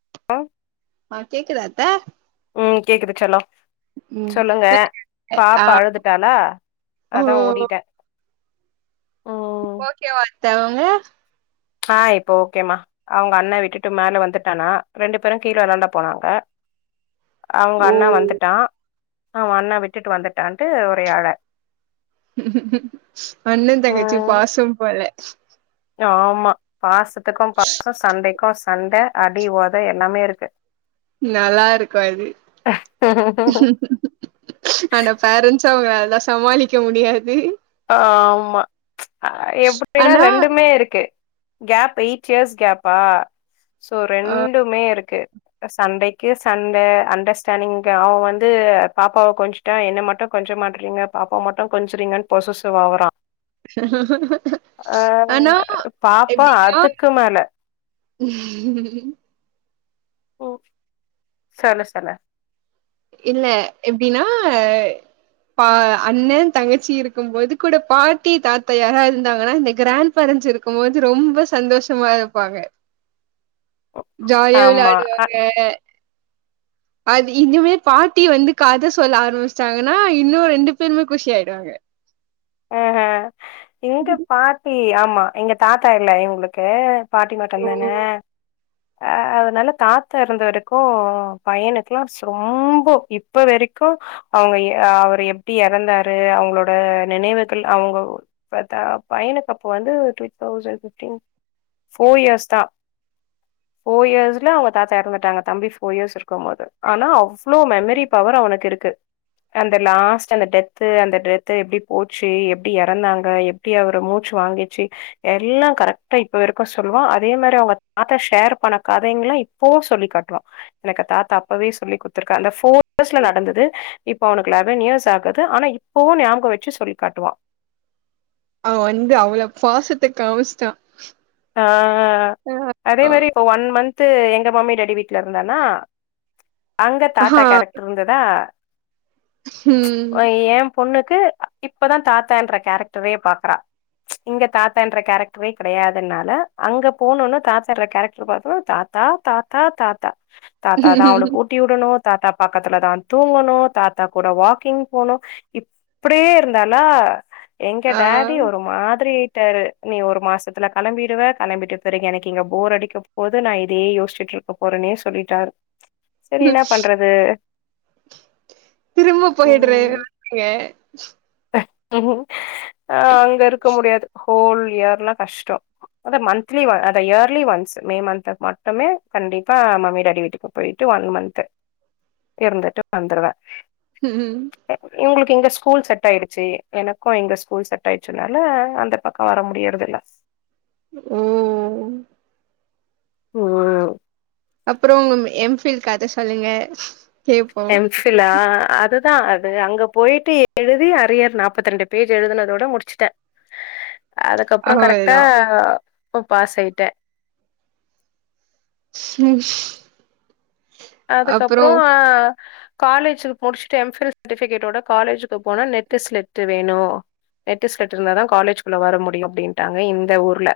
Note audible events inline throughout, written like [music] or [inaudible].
[unintelligible] அ கேக்குதாத்த ம் கேக்குது செல்லோ ம் சொல்லுங்க ஆ பாப்பா அழுதுட்டாளா ஓ அதா ஓடிட்டே தேவமூ அ இப்போ ஓகேம்மா அவுங்க அண்ணா விட்டுட்டு மேல வந்துட்டானா ரெண்டு பேரு கீழ வெள்ளாண்ட போனா அங்க அவுங்க ஓ அண்ணா வந்துட்டா அவ அண்ணா விட்டுட்டு வந்துட்டான்ட்டு ஒரே அழ அண்ணன் தங்கச்சி ம் பாசம் போல ஆமா பாச த்துக்கும் பாசோ சண்டைக்கு சண்ட அடி ஒத எல்லாமே இருக்கு நல்லாருக்கு அது அந்த பேரண்ட்ஸ் ஒருத்தவங்களாலலா சமாளிக்க முடியாது ஆமா எப்புடினா ஆனா ரெண்டுமே இருக்கு கேப் எயிட் இயர்ஸ் கேப்பா சோ ஆ ரெண்டுமே இருக்கு சண்டைக்கு சண்டை அண்டர்ஸ்டாண்டிங் அவன் வந்து பாப்பாவ கொஞ்சுிட்டான் என்னை மட்டும் கொஞ்ச மாட்டுறீங்க பாப்பாவ மட்டும் கொஞ்சுறீங்கன்னு பொசசிவ்வாகுறான் அ ஆனா பாப்பா அதுக்கு மேல ம். ஓ. சொல்லு சொல்லு இல்ல எப்படின்னா பா அண்ணன் தங்கச்சி இருக்கும்போது கூட பாட்டி தாத்தா யாரா இருந்தாங்கன்னா இந்த கிராண்ட் பேரண்ட்ஸ் இருக்கும்போது ரொம்ப சந்தோஷமா இருப்பாங்க ஜாலியா ஆமா அ விளையாடுவாங்க அது இனிமே பாட்டி வந்து கத சொல்ல ஆரம்பிச்சிட்டாங்கன்னா இன்னும் ரெண்டு பேருமே குஷி ஆய்டுவாங்க அ ஆ இங்க பாத் இ ஆமா எங்க தாத்தா இல்ல எங்களுக்கு பாட்டி ஓ! மட்டும்தானே அ அதனால தாத்தா இருந்தவரைக்கும் பையனுக்கெல்லா ரொம்ப இப்ப வரைக்கும் அவங்க அவரு எப்படி இறந்தாரு அவங்களோட நினைவுகள் அவங்க [unintelligible] பையனுக்கு அப்ப வந்து two thousand fifteen four years தான் போர் இயர்ஸ்ல அவங்க தாத்தா இறந்துட்டாங்க தம்பி போர்இயர்ஸ் இருக்கும்போது ஆனா அவ்ளோ மெமரி பவர் அவனுக்கு இருக்கு அந்த லாஸ்ட் அந்த டெத் அந்த டெத்தை எப்படி போச்சு எப்படி இறந்தாங்க எப்படி அவரு மூச்சு வாங்கிச்சு எல்லாம் கரெக்டா இப்ப வரைக்கும் சொல்லுவான் அதே மாரி அவங்க தாத்தா ஷேர் பண்ண கதைங்கல்லாம் இப்போ சொல்லி காட்டுவான் எனக்கு தாத்தா அப்பவே சொல்லிக் கொடுத்திருக்காங்க அந்த போர் இர்ஸ்ல நடந்தது இப்போ அவனுக்கு லெவன் இயர்ஸ் ஆகுது ஆனா இப்போவும் ஞாபக வச்சு சொல்லி காட்டுவா அவ வந்து அவள பாசத்தை காமிசிட்டா ஆ அதே மாரி இப்ப ஒன் மந்த் பத்து எங்க மம்மி டாடி வீட்டு்ல இருந்தானா அங்க தாத்தா ஆஹா கேரக்டர் இருந்ததா ம். எ பொண்ணுக்கு இப்பதா தாத்தா என்ற கேரக்டரே பார்க்கிறா இங்க தாத்தா என்ற கேரக்டரே கிடையாது அதனால அங்க போனுன்னு தாத்தா கேரக்டர் பாத்தும் தாத்தா தாத்தா தாத்தா தாத்தாதா அவளுக்கு ஊட்டி விடணும் தாத்தா பக்கத்துலதா தூங்கணும் தாத்தா கூட வாக்கிங் போணும் இப்படியே இருந்தாலா எங்க ஆ டாடி ஒரு மாதிரி யிட்டாரு நீ ஒரு மாசத்துல கிம்பிடுவே கிளம்பிட்டு பிறகு எனக்கு இங்க போர் அடிக்க போது நான் இதே யோசிச்சுட்டு இருக்க போறேன்னே சொல்லிட்டரு சரி என்ன பண்றது திரும்ப போயிடுறங்க [unintelligible] அ அங்க இருக்க முடியாது ஹோல் இயர் எல்லாம் கஷ்டம் அத மந்த்லி அத இயர்லி ஒன்ஸ் மே மந்த்து மட்டுமே கண்டிப்பா மம்மி டாடி வீட்டுக்கு போயிட்டு ஒன் மந்த் இருந்துட்டு வந்துருவேன் ம். இங்க ஸ்கூல் சட் செட் ஆயிடுச்சு எனக்கும் எங்க ஸ்கூல் செட் ஆயிடுச்சுனால அந்த பக்கம் வர முடியறது இல்ல ம். ஓ அப்புறம் உங்க எம்ஃபில் கதை சொல்லுங்க கேட்போம். எம்பிலா அதுதான் அது அங்க போயிட்டு எழுதி அரியர் நாற்பத்தி ரெண்டு பேஜ் எழுதினதோட முடிச்சுட்டேன் அதுக்கப்புறம் கரெக்டா அவ்ளதான். அப்போ பாசயிட்ட ம் அதுக்கப்பறம் காலேஜ முடிச்சிட்டு எம்பிள் சர்டிவிக்கேடோட காலேஜ்கு போனா நெட் ஸ்லிப்ட் வேணும் நெட்டு ஸ்லிப்ட் இருந்தாத காலேஜ் குள்ள வர முடியும் அப்படின்டாங்க இந்த ஊர்ல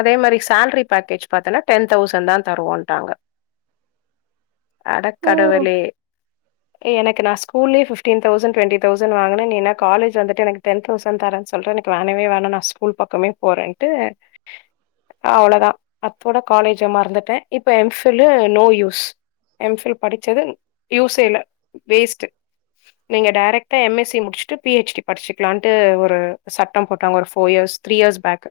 அதே மாதிரி சேலரி பேக்கேஜ் பாத்தனா டென்தவுசண்ட் தான் தருவோனுடாங்க ஓ! அடக்கடவுளே எனக்கு நான் ஸ்கூல்லயே பிப்டீன் தௌசண்ட் டுவெண்ட்டி தௌசண்ட் வாங்கினேன் நீன்னா காலேஜ் வந்துட்டு எனக்கு டென் தௌசண்ட் தரேன்னு சொல்லிட்டு எனக்கு வேனவே வேணா நான் ஸ்கூல் பக்கமே போறேனேட்டு அவ்ளோதான் அத்தோட காலேஜ் மறந்துட்டேன் இப்ப MPhil no use M Phil படிச்சது யூசே இல்ல வேஸ்ட்டு நீங்க டைரக்டா எம் எஸ் சி முடிச்சுட்டு பிஎச்டி படிக்கலானுட்டு ஒரு சட்டம் போட்டாங்க ஒரு four years three years back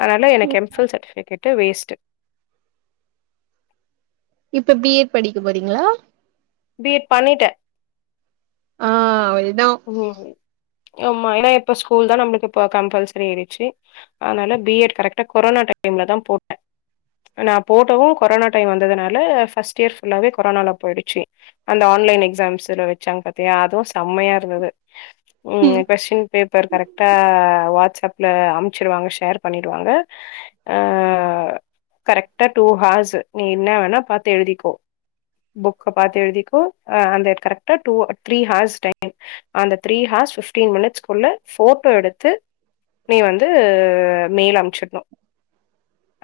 அதனால எனக்கு எம்ஃபில் சர்டிஃபிகேட்டு வேஸ்ட்டு இப்ப பிஎட் படிக்க போறீங்களா பி எட் பண்ணிட்டே ஆ ம் ம்மா ஏன்னா இப்ப ஸ்கூல் தான் நம்ம கம்பல்சரி ஆயிடுச்சு அதனால பிஎட் கரெக்டா கொரோனா டைம்ல தான் போட்டேன் நான் போட்டவும் கொரோனா டைம் வந்ததுனால பர்ஸ்ட் இயர் புல்லாவே கொரோனால போயிடுச்சு அந்த ஆன்லைன் எக்ஸாம்ஸ் வச்சாங்க பத்தியா அதுவும் செம்மையா இருந்தது ம் கொஸ்டின் பேப்பர் கரெக்டா வாட்ஸ்சாப்புல அமுசிடுவாங்க ஷேர் பண்ணிடுவாங்க ஆ கரெக்டா டூ ஹார்ஸ் நீ என்ன வேணா பாத்து எழுதிக்கோ புக்க பார்த்து எழுதிக்கோ அந்த கரெக்டாத்து திரி ஹார்ஸ் டைம் அந்த three hours fifteen minutes குள்ள போட்டோ எடுத்து நீ வந்து மெயில் அமைச்சிடணும்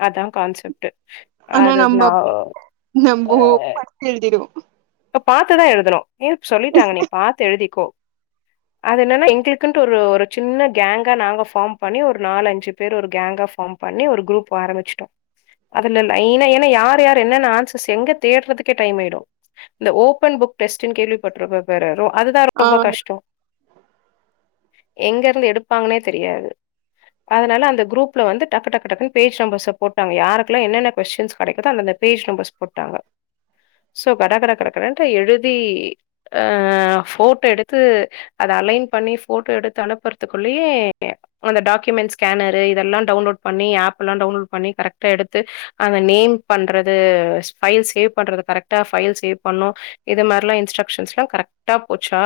அதான் கான்செப்ட் அனா அது நம்ப நா நம்பொ பாத்து எழுதிடுவோம் இப்ப பாத்துதான் எழுதணும் ஏ சொல்லிட்டாங்க நீ பாத்து எழுதிக்கோ அது என்னன்னா எங்களுக்குட்டு ஒரு ஒரு சின்ன கேங்கா நாங்க ஃபார்ம் பண்ணி ஒரு நாலு அஞ்சு பேர் ஒரு கேங்கா ஃபார்ம் பண்ணி ஒரு குரூப் ஆரம்பிச்சிட்டோம் அதுல லைன்னா ஏன்னா யார் யாரு என்னென்ன ஆன்சர்ஸ் எங்க தேடுறதுக்கே டைம் ஆயிடும் இந்த ஓபன் புக் டெஸ்ட்னு கேள்விப்பட்றப்ப பாரு றோ அதுதான் ஆ ரொம்ப கஷ்டம் எங்க இருந்து எடுப்பாங்கன்னே தெரியாது அதனால அந்த குரூப்ல வந்து டக் டக் டக்டன்னு பேஜ் நம்பர் போட்டாங்க யாருக்கெல்லாம் என்னன்ன கொஸின் கிடைக்குதோ அந்த அந்த பேஸ் நம்பர்ஸ் போட்டுடாங்க சோ கடகடவென போட்டாங்கோ க கட கட னு எழுதி ஆ போட்டோ எடுத்து அத அலைன் பண்ணி போட்டோ எடுத்து அனுப்புறதுக்குள்ளயே அந்த டாக்குயுமெண்ஸ் ஸ்கேனரு இதெல்லாம் டவுன்லோட் பண்ணிப் ஆப்பெல்லாம் டவுன்லோட் பன்னி கரட்டா எடுத்து அந்த நேம்பன்றது ஃபையில் சேவ்பன்றது கரட்டா ஃபையில் பண்ணோம் இது மாதிரிலாம் இன்ஸ்ட்ரக்ஷன்ஸ்ல்லாம் கரெக்டா போச்சா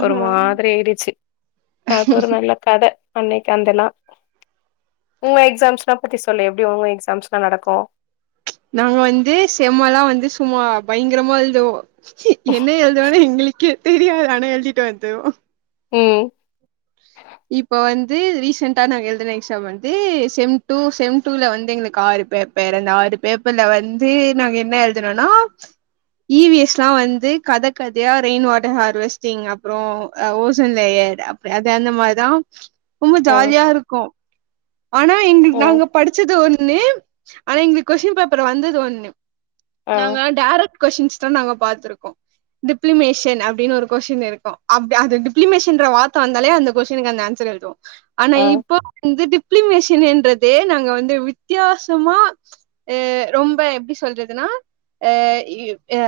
ஆ ஒரு மாதிரி ஆயிடுச்சு அது ஒரு நல்ல கதை அன்னைக்கு அந்த நா உங்க எக்ஸாம்ஸ்னா பத்தி சொல்லு எப்படி உங்க எக்ஸாம்ஸ்னா நடக்கும் நாங்க வந்து செம்ம எல்லாம் வந்து சும்மா பயங்கரமா எழுதுவோம் என்ன எழுது வேனா எங்களுக்கு தெரியாத ஆனா எழுதிட்டு வந்தோ ம் இப்ப வந்து ரீசண்ட்டா நாங்க எழ்துன எக்ஸாம் வந்து செம் டூ செம் டூல வந்து எங்களுக்கு ஆறு பேப்பர் அந்த ஆறு பேப்பர்ல வந்து நாங்க என்ன எழ்துனோன்னா ஈ வி எஸ் லா வந்து கத கதையா ரெயின் வாட்டர் ஹார்வஸ்டிங் அப்றோ ஓஷன் லேயர் அப் அது அந்த மா தா ரொம்ப அ ஜாலியா இருக்கு ஆனா இங்க ஓ நாங்க படிச்சது ஒன் னு ஆனா எங்களுக்கு கொஷ்ஷின் பேப்பர்ல வந்தது ஒன்னு அ நாங்க டேரெக் கொஷ்ஷின்ஸ் தா நாங்க பாத்துருக்கோ டிப்ளிமேஷன் அப்டினு ஒரு கொஷ்ஷின் இருக்கு அப்டி அது டிப்ளிமேஷன்ற வார்த்த வந்தாலே அந்த கொஷ்ஷினுக்கு அந்த ஆன்சர் எழுதுவோ ஆனா ஆ இப்போ வந்துட்டு டிப்ளிமேஷனுன்றதே நாங்க வந்து வித்யாசமா எ ரொம்ப எப்டி சொல்றதுன்னா ஆ இ ஆ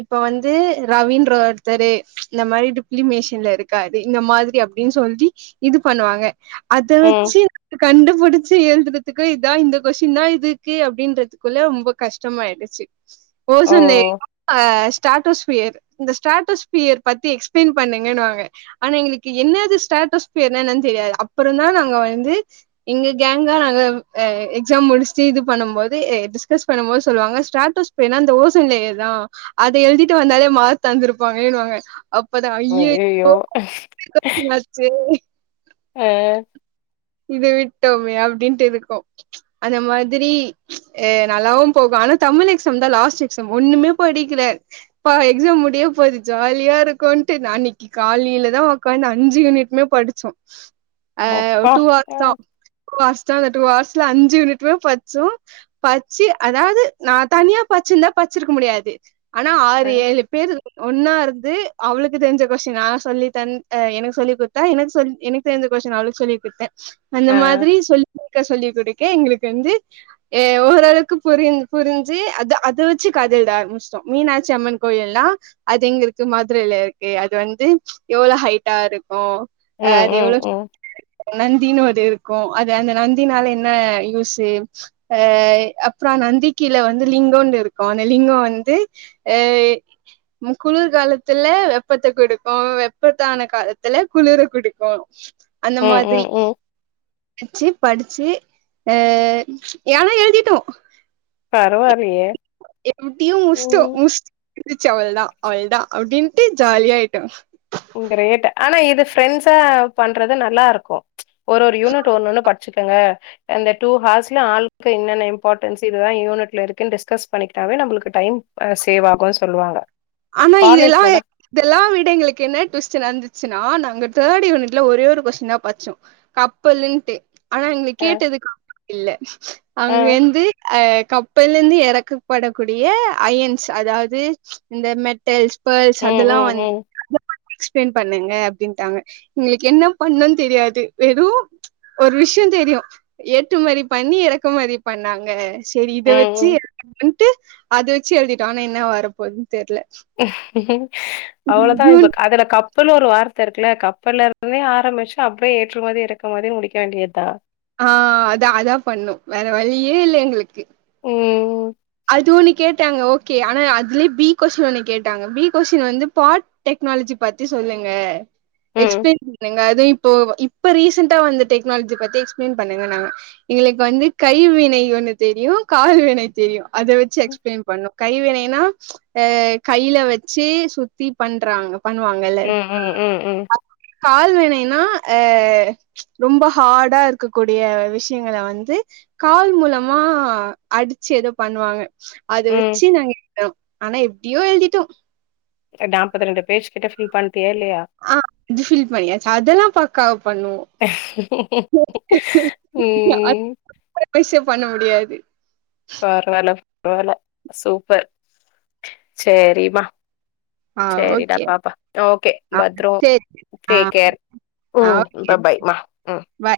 இப்ப வந்து ரவீன்ற ஒர்த்தரு இந்த மாரி டிப்ளிமேஷன்ல இருக்காரு இந்த மாதிரி அப் டின் சொல்லி இது பண்ணுவாங்க அத ம் வெச்சி கண்டுபுடிச்சி எழ்துறதுக்கு இதா இந்த கொஷ்ஷின்தா இதுக்கு அப்டின்றதுக்குள்ள ரொம்ப கஷ்டமாயிடுச்சி போஷன்ல ஓ [inaudible] ஸ்ட்ராடோஸ்ஃபியர் இந்த ஸ்ட்ராடோஸ்பியர் பத்தி எக்ஸ்ப்ளைன் பண்ணுங்கனுவாங்க ஆனா எங்களுக்கு என்ன து ஸ்டேடோஸ்பியர்னா என்னன் தெரியாது அப்பறொந்தா நாங்க வந்து எங்க கேங்கா நாங்க இ எக்ஸாம் முடிஷ்ட்டு இது பண்ணம் போது எ டிஸ்கஸ் பண்ணம் போது சொல்லுவாங்க ஸ்டாடோஸ்பியர்னா அந்த ஓசோன் லேயர் தா அத எழ்திட்டு வந்தாலே மார்க் தந்துருப்பாங்கனுவாங்க அப்பதா ஐயையோ அய்யய்யோ! [inaudible] சேரி ஆ இத விட்டோமே அப்டின்ட்டு இருக்கு அந்த மாதிரி ஏ நல்லாவு போகு ஆனா தமிழ் எக்ஸாம் தா லாஸ்ட் எக்ஸாம் ஒண்ணுமே படிக்கில பா எக்ஸாம் முடிய போது ஜாலியா இருக்குன்ட்டு நா அன்னைக்கி காலைலதா ஒக்காந்து அஞ்சு யூனிட்மே படிச்சோ அப்பா [inaudible] அ, ஃபாஸ்டா வந்துட்டு லாஸ்ட்ல அஞ்சு யுனிட்டுமே பட்ச்சோ பச்சி அதாவ்து நா தனியா பச்சிருந்தா பச்சிருக்க முடியாது ஆனா அ, ஆறு ஏழு பேர் ஒன்னா இருந்து அவளுக்கு தெரிஞ்ச கொஷ்ஷின் நா சொல்லி தந் அ எனக்கு சொல்லி குடுத்தா எனக்கு சொல்லி எனக்கு தெரிஞ்ச கொஷ்ஷின் அவளுக்கு சொல்லி குடுத்த அந்த அ. மாதிரி சொல்லி க்க சொல்லி குடுக்க எங்களுக்கு வந்து எ ஓரளவுக்கு புரி புரிஞ்சி அது அத வச்சு கத எழ்த ஆரம்பிஷ்டோ மீனாட்சி அம்மன் கோயில்னா அது எங்க இருக்கு மதுரைல இருக்கு அது வந்து எவ்வளோ ஹைட்டா இருக்கு ம் ம் ம் நந்தினு ஒரு இருக்கு அது அந்த நந்தினால என்ன யூஸு அ அப்றோ நந்தி கீழ வந்து லிங்கோனு இருக்கு அந்த லிங்கொ வந்து ஆ ம் குளிர் காலத்துல வெப்பத்த குடுக்கு வெப்பத்தான காலத்துல குளிர குடுக்கு ம் ம் ம் வெச்சி படிச்சி ஆ யானா எழுதிட்டோ பரவாயில்லையே! எப்டியு முஷ்ட்டோ ம். முஷ் ச்சு அவள்தா அவள்தா அப்டின்ட்டு ஜாலியாயிட்டோ கிரேட் ஆனா இது ஃப்ரெண்ட்ஸா பண்றது நல்லா இருக்கு ஒரு ஒரு யூனிட் ஒண்ணொன்னு படிச்சுக்கங்க அ இந்த டூ ஹார்ஸ்ல ஆளுக்கு என்னென்ன இம்பார்ட்ன்ஸ் இதுதா யூனிட்ல இருக்குன் டிஸ்கஸ் பண்ணிக்கிட்டாவே நம்பளுக்கு டைம் ஆ சேவ் ஆகு சொல்லுவாங்க ஆனா இதெல்லா காலேஜ்லலாம் இதெல்லா விட எங்களுக்கு என்ன ட்விஸ்ட் நடந்துச்சுன்னா நாங்க தேர்ட் யுனிட்ல ஒரே ஒரு கொஸ்டின்தா பச்சோ கப்பலுன்ட்டு ஆனா எங்களுக் அ, கேட்டதுக்கு [inaudible] இல்ல அ. அங்க இந்து அ கப்பல்லிந்து எறக்கப்படக்கூடிய அயன்ஸ் அதாவது இந்த மெட்டல்ஸ் ஃபேல்ஸ் ம், அதெல்லா ம், வந் ம். [inaudible] எக்ஸ்பேன் பண்ணுங்க அப்டின்ட்டாங்க எங்ளுக்கு என்ன பண்ணுன் தெரியாது வெறு ஒரு விஷ்யொந் தெரியு ஏற்று மதி பண்ணி எறக்கு மதி பண்ணாங்க சேரி இத ம், வெச்சு ம். [inaudible] ட்டு அது வச்சு எழுதிட்டோ ஆனா என்ன வரப்போது அவ்ளோதா ஜூன் இப்ப க அதுல கப் கப்பலு ஒரு வார்த்த இருக்குல கப்பல்ல இருந்துமே ஆரம்பிச்சு அப்டியே ஏற்று மதி இறக்கு மதினு முடிக்க வேண்டியது தா ஆ அது அதா பண்ணு வேற வழியே இல்ல எங்களுக்கு ம் அது ஒன்னு கேட்டாங்க ஓகே ஆனா அதுலே பி கொஷின் ஒண்ணு கேட்டாங்க பி கொஷின் வந்து பார்ட் டெக்னாலஜி பத்தி சொல்லுங்க ம் எக்ஸ்பேன் பண்ணுங்க வை இப்போ வ இப்ப ரீசன்டா வந்த டெக்னால்ஜி பத்தி எக்ஸ்ப்ளேன் பண்ணுங்க நாங்க எங்களுக்கு வந்து கைவினை ஒண்ணு தெரியு கால் வினை தெரியு அத வெச்சு எக்ஸ்ப்ளைன் பண்ணோ கைவினைனா அ கையில வெச்சு சுத்தி பண்றாங்க ம் ம் ம் ம் [inaudible] கால் வெச் க்குனைனா அ ரொம்ப ஹாடா இருக்கக்கூடிய விஷியங்கள வந்து கால் மூலமா அடிச்சு எதோ பண்ணுவாங்க அத ம் வெச்சு நாங்க [inaudible] ஆனா இப் ப்டியோ எழ்திட்டோ அ டாப்பது ரெண்டு பேஜ் கிட்ட ஃபில் பண் ஆ இது ஃபில் பண்ணியாச்சு அதெல்லா பக்காவா பண்ணுவோ ம் [inaudible] பண்ண முடியாத் து பரவால்ல பரவால்ல சூப்பர் சேரீ மா ஆ சேரிடா ஓகே பாப்பா ஓகே ஆ பத்ரோ சேரி ஆ டேக்ஃகேர் ஆ ம் ஃபா ஃபாய்மா ம் பாய்